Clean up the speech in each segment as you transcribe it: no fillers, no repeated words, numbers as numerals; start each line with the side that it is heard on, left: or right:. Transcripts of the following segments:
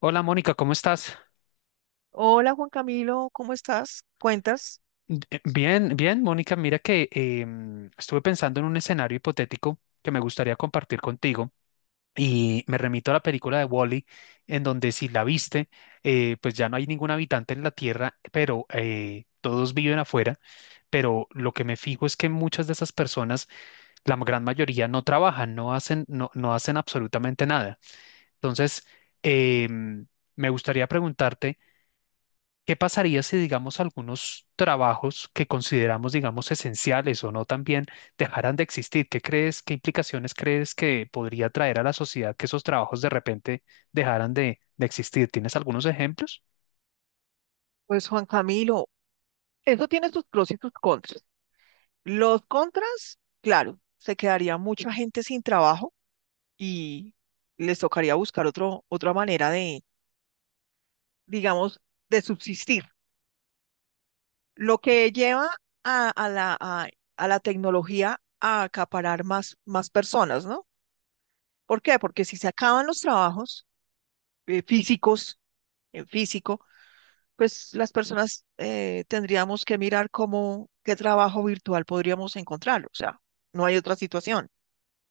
left: Hola Mónica, ¿cómo estás?
right: Hola Juan Camilo, ¿cómo estás? ¿Cuentas?
left: Bien, bien, Mónica, mira que estuve pensando en un escenario hipotético que me gustaría compartir contigo y me remito a la película de Wall-E, en donde si la viste, pues ya no hay ningún habitante en la Tierra, pero todos viven afuera, pero lo que me fijo es que muchas de esas personas, la gran mayoría, no trabajan, no hacen, no hacen absolutamente nada. Entonces, eh, mm, me gustaría preguntarte. ¿Qué pasaría si, digamos, algunos trabajos que consideramos, digamos, esenciales o no también dejaran de existir? ¿Qué crees, qué implicaciones crees que podría traer a la sociedad que esos trabajos de repente dejaran de existir? ¿Tienes algunos ejemplos?
right: Pues Juan Camilo, eso tiene sus pros y sus contras. Los contras, claro, se quedaría mucha gente sin trabajo y les tocaría buscar otra manera de, digamos, de subsistir. Lo que lleva a, a la, a, a la tecnología a acaparar más personas, ¿no? ¿Por qué? Porque si se acaban los trabajos físicos, en físico, pues las personas tendríamos que mirar qué trabajo virtual podríamos encontrar. O sea, no hay otra situación,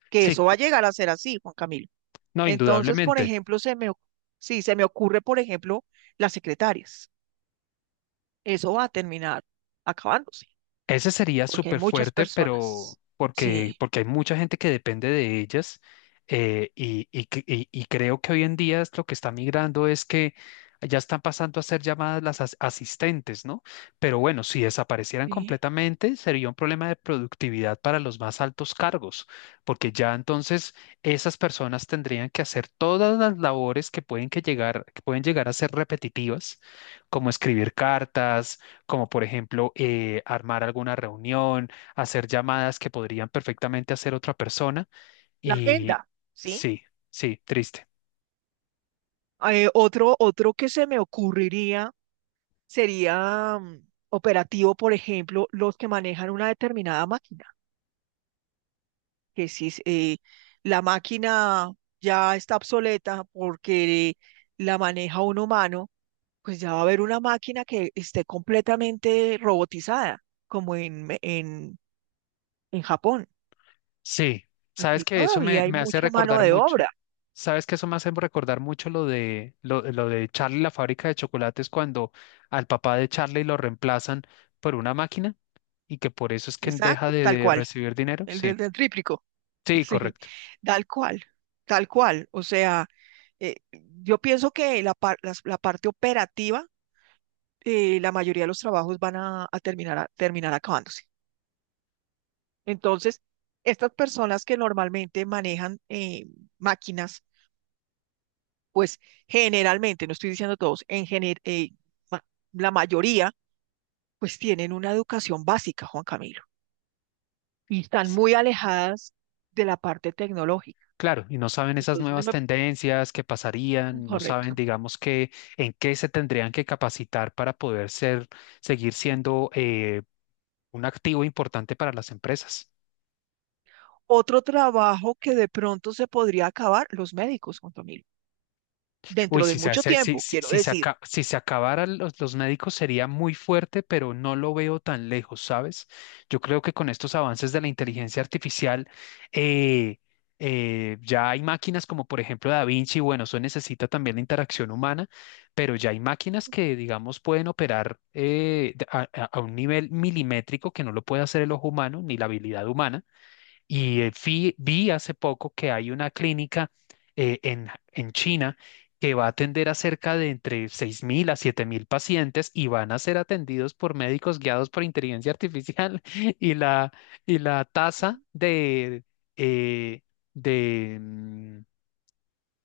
right: que
left: Sí,
right: eso va a llegar a ser así, Juan Camilo.
left: no,
right: Entonces, por
left: indudablemente.
right: ejemplo, sí, se me ocurre, por ejemplo, las secretarias. Eso va a terminar acabándose,
left: Ese sería
right: porque hay
left: súper
right: muchas
left: fuerte, pero
right: personas.
left: porque,
right: Sí,
left: porque hay mucha gente que depende de ellas. Y creo que hoy en día es lo que está migrando es que ya están pasando a ser llamadas las asistentes, ¿no? Pero bueno, si desaparecieran
right: sí.
left: completamente, sería un problema de productividad para los más altos cargos, porque ya entonces esas personas tendrían que hacer todas las labores que pueden, que pueden llegar a ser repetitivas, como escribir cartas, como por ejemplo armar alguna reunión, hacer llamadas que podrían perfectamente hacer otra persona.
right: La
left: Y
right: agenda, ¿sí?
left: sí, sí, triste.
right: Otro que se me ocurriría sería operativo, por ejemplo, los que manejan una determinada máquina, que si la máquina ya está obsoleta porque la maneja un humano, pues ya va a haber una máquina que esté completamente robotizada, como en Japón.
left: Sí, sabes
right: Aquí
left: que eso
right: todavía hay
left: me hace
right: mucha mano
left: recordar
right: de obra.
left: mucho, sabes que eso me hace recordar mucho lo lo de Charlie, y la fábrica de chocolates, cuando al papá de Charlie lo reemplazan por una máquina y que por eso es que deja
right: Exacto, tal
left: de
right: cual,
left: recibir dinero.
right: el del,
left: Sí,
right: del tríplico.
left: sí,
right: Sí,
left: correcto.
right: tal cual, tal cual. O sea, yo pienso que la parte operativa, la mayoría de los trabajos van a terminar acabándose. Entonces, estas personas que normalmente manejan máquinas, pues generalmente, no estoy diciendo todos, ma- la mayoría, pues tienen una educación básica, Juan Camilo, y están muy alejadas de la parte tecnológica.
left: Claro, y no saben esas
right: Entonces,
left: nuevas tendencias que pasarían, no saben,
right: correcto.
left: digamos, que en qué se tendrían que capacitar para poder ser, seguir siendo un activo importante para las empresas.
right: Otro trabajo que de pronto se podría acabar, los médicos, Juan Camilo,
left: Uy,
right: dentro de
left: si se,
right: mucho
left: hace- si,
right: tiempo,
left: si,
right: quiero
left: si se,
right: decir.
left: aca- si se acabaran los médicos sería muy fuerte, pero no lo veo tan lejos, ¿sabes? Yo creo que con estos avances de la inteligencia artificial, eh, ya hay máquinas como por ejemplo Da Vinci, bueno, eso necesita también la interacción humana, pero ya hay máquinas que, digamos, pueden operar a un nivel milimétrico que no lo puede hacer el ojo humano ni la habilidad humana. Y hace poco que hay una clínica en China que va a atender a cerca de entre 6.000 a 7.000 pacientes y van a ser atendidos por médicos guiados por inteligencia artificial y la, y la tasa eh, de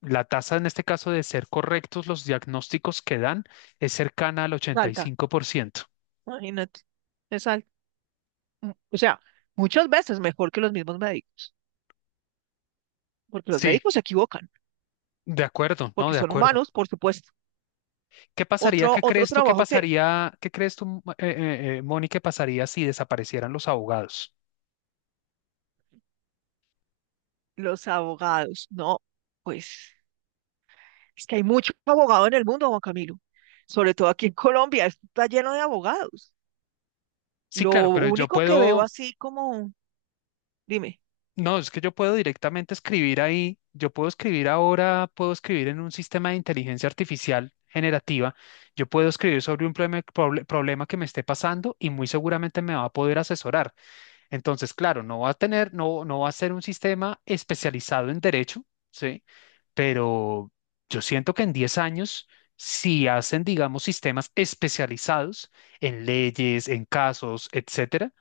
left: la tasa en este caso de ser correctos los diagnósticos que dan es cercana al
right: Salta,
left: 85%.
right: imagínate, es alta. O sea, muchas veces mejor que los mismos médicos, porque los
left: Sí,
right: médicos se equivocan
left: de acuerdo, no,
right: porque
left: de
right: son
left: acuerdo.
right: humanos, por supuesto.
left: ¿Qué pasaría?
right: Otro,
left: ¿Qué
right: otro
left: crees tú que
right: trabajo que
left: pasaría? ¿Qué crees tú, Moni, que pasaría si desaparecieran los abogados?
right: los abogados, no, pues es que hay mucho abogado en el mundo, Juan Camilo, sobre todo aquí en Colombia, esto está lleno de abogados.
left: Sí,
right: Lo
left: claro, pero yo
right: único que veo
left: puedo,
right: así como, dime,
left: no, es que yo puedo directamente escribir ahí, yo puedo escribir ahora, puedo escribir en un sistema de inteligencia artificial generativa, yo puedo escribir sobre un problema que me esté pasando y muy seguramente me va a poder asesorar. Entonces, claro, no va a tener, no, no va a ser un sistema especializado en derecho, ¿sí? Pero yo siento que en 10 años, si hacen, digamos, sistemas especializados en leyes, en casos, etcétera,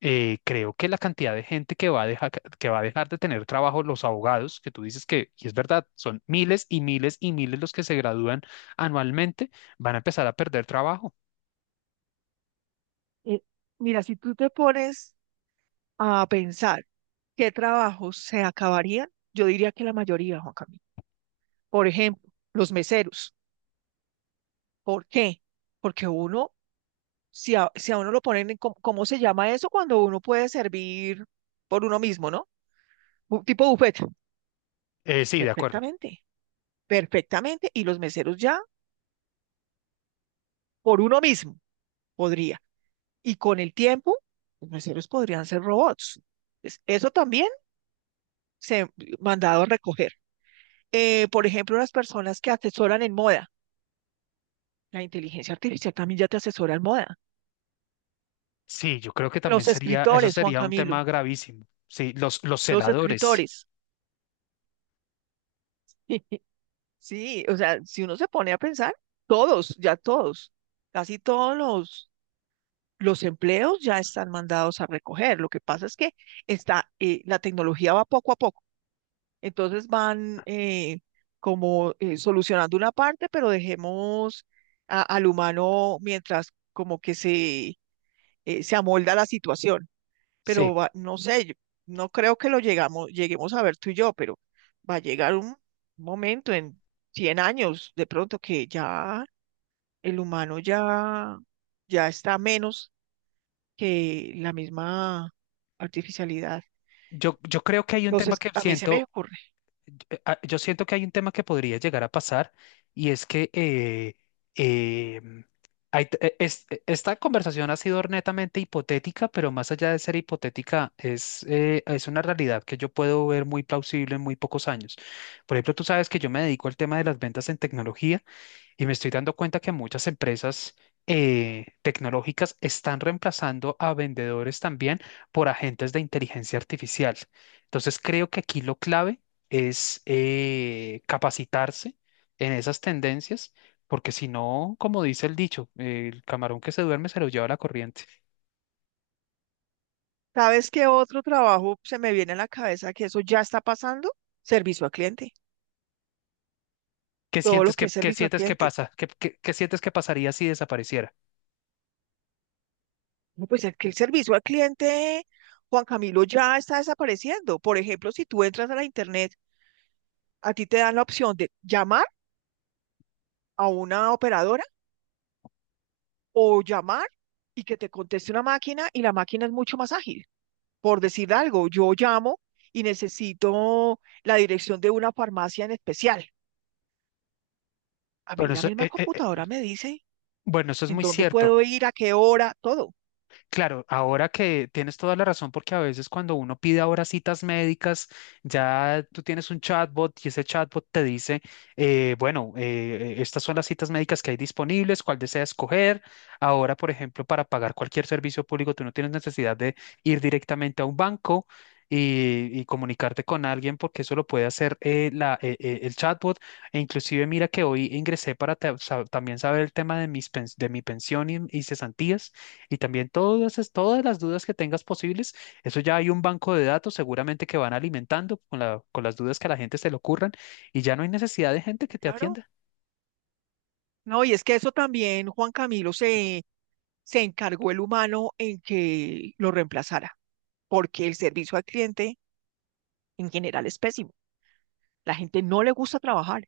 left: creo que la cantidad de gente que va a dejar, que va a dejar de tener trabajo, los abogados, que tú dices que, y es verdad, son miles y miles y miles los que se gradúan anualmente, van a empezar a perder trabajo.
right: eh, mira, si tú te pones a pensar qué trabajos se acabarían, yo diría que la mayoría, Juan Camilo. Por ejemplo, los meseros. ¿Por qué? Porque uno, si a uno lo ponen ¿cómo se llama eso? Cuando uno puede servir por uno mismo, ¿no? Tipo buffet.
left: Sí, de acuerdo.
right: Perfectamente, perfectamente. Y los meseros ya por uno mismo podría. Y con el tiempo, los meseros podrían ser robots. Eso también se ha mandado a recoger. Por ejemplo, las personas que asesoran en moda. La inteligencia artificial también ya te asesora en moda.
left: Sí, yo creo que también
right: Los
left: sería, eso
right: escritores, Juan
left: sería un
right: Camilo,
left: tema gravísimo. Sí, los
right: los
left: celadores.
right: escritores. Sí, o sea, si uno se pone a pensar, todos, ya todos, casi todos los empleos ya están mandados a recoger. Lo que pasa es que la tecnología va poco a poco. Entonces van como solucionando una parte, pero dejemos al humano mientras como que se amolda la situación, pero
left: Sí,
right: no sé, yo no creo que lo lleguemos a ver tú y yo, pero va a llegar un momento en 100 años de pronto que ya el humano ya está menos que la misma artificialidad.
left: yo creo que hay un tema
right: Entonces,
left: que
right: a mí se me
left: siento,
right: ocurre.
left: yo siento que hay un tema que podría llegar a pasar y es que eh, esta conversación ha sido netamente hipotética, pero más allá de ser hipotética, es una realidad que yo puedo ver muy plausible en muy pocos años. Por ejemplo, tú sabes que yo me dedico al tema de las ventas en tecnología. Y me estoy dando cuenta que muchas empresas tecnológicas están reemplazando a vendedores también por agentes de inteligencia artificial. Entonces creo que aquí lo clave es capacitarse en esas tendencias, porque si no, como dice el dicho, el camarón que se duerme se lo lleva la corriente.
right: ¿Sabes qué otro trabajo se me viene a la cabeza que eso ya está pasando? Servicio al cliente. Todo lo que es
left: Qué
right: servicio al
left: sientes que
right: cliente.
left: pasa? ¿Qué, qué sientes que pasaría si desapareciera?
right: No, pues es que el servicio al cliente, Juan Camilo, ya está desapareciendo. Por ejemplo, si tú entras a la internet, a ti te dan la opción de llamar a una operadora o llamar y que te conteste una máquina, y la máquina es mucho más ágil. Por decir algo, yo llamo y necesito la dirección de una farmacia en especial. A
left: Bueno,
right: mí la
left: eso,
right: misma
left: eh, eh, eh,
right: computadora me dice
left: bueno, eso es
right: en
left: muy
right: dónde
left: cierto.
right: puedo ir, a qué hora, todo.
left: Claro, ahora que tienes toda la razón, porque a veces cuando uno pide ahora citas médicas, ya tú tienes un chatbot y ese chatbot te dice, bueno, estas son las citas médicas que hay disponibles, cuál desea escoger. Ahora, por ejemplo, para pagar cualquier servicio público, tú no tienes necesidad de ir directamente a un banco y comunicarte con alguien, porque eso lo puede hacer el chatbot. E inclusive, mira que hoy ingresé para también saber el tema de de mi pensión y cesantías. Y también todas las dudas que tengas posibles, eso ya hay un banco de datos seguramente que van alimentando con con las dudas que a la gente se le ocurran y ya no hay necesidad de gente que te
right: Claro.
left: atienda.
right: No, y es que eso también, Juan Camilo, se encargó el humano en que lo reemplazara, porque el servicio al cliente en general es pésimo. La gente no le gusta trabajar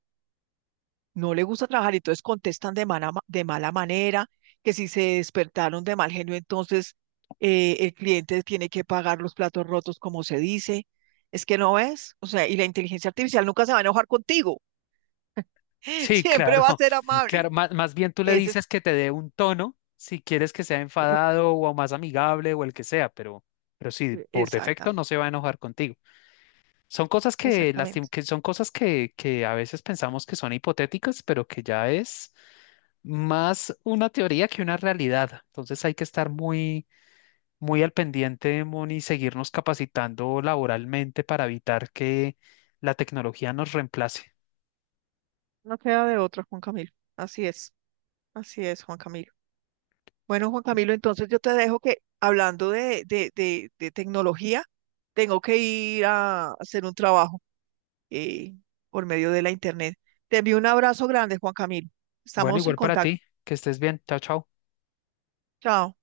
right: no le gusta trabajar, y entonces contestan de mala manera, que si se despertaron de mal genio, entonces el cliente tiene que pagar los platos rotos, como se dice. Es que no ves, o sea, y la inteligencia artificial nunca se va a enojar contigo,
left: Sí,
right: siempre
left: claro,
right: va a ser amable.
left: claro. Más, más bien tú le
right: Ese es-
left: dices que te dé un tono si quieres que sea enfadado o más amigable o el que sea, pero sí, por defecto no
right: Exactamente,
left: se va a enojar contigo. Son cosas
right: exactamente.
left: que son cosas que a veces pensamos que son hipotéticas, pero que ya es más una teoría que una realidad. Entonces hay que estar muy muy al pendiente, Moni, seguirnos capacitando laboralmente para evitar que la tecnología nos reemplace.
right: No queda de otra, Juan Camilo. Así es, Juan Camilo. Bueno, Juan Camilo, entonces yo te dejo, que hablando de tecnología, tengo que ir a hacer un trabajo eh, por medio de la internet. Te envío un abrazo grande, Juan Camilo.
left: Bueno,
right: Estamos en
left: igual para
right: contacto.
left: ti, que estés bien. Chao, chao.
right: Chao.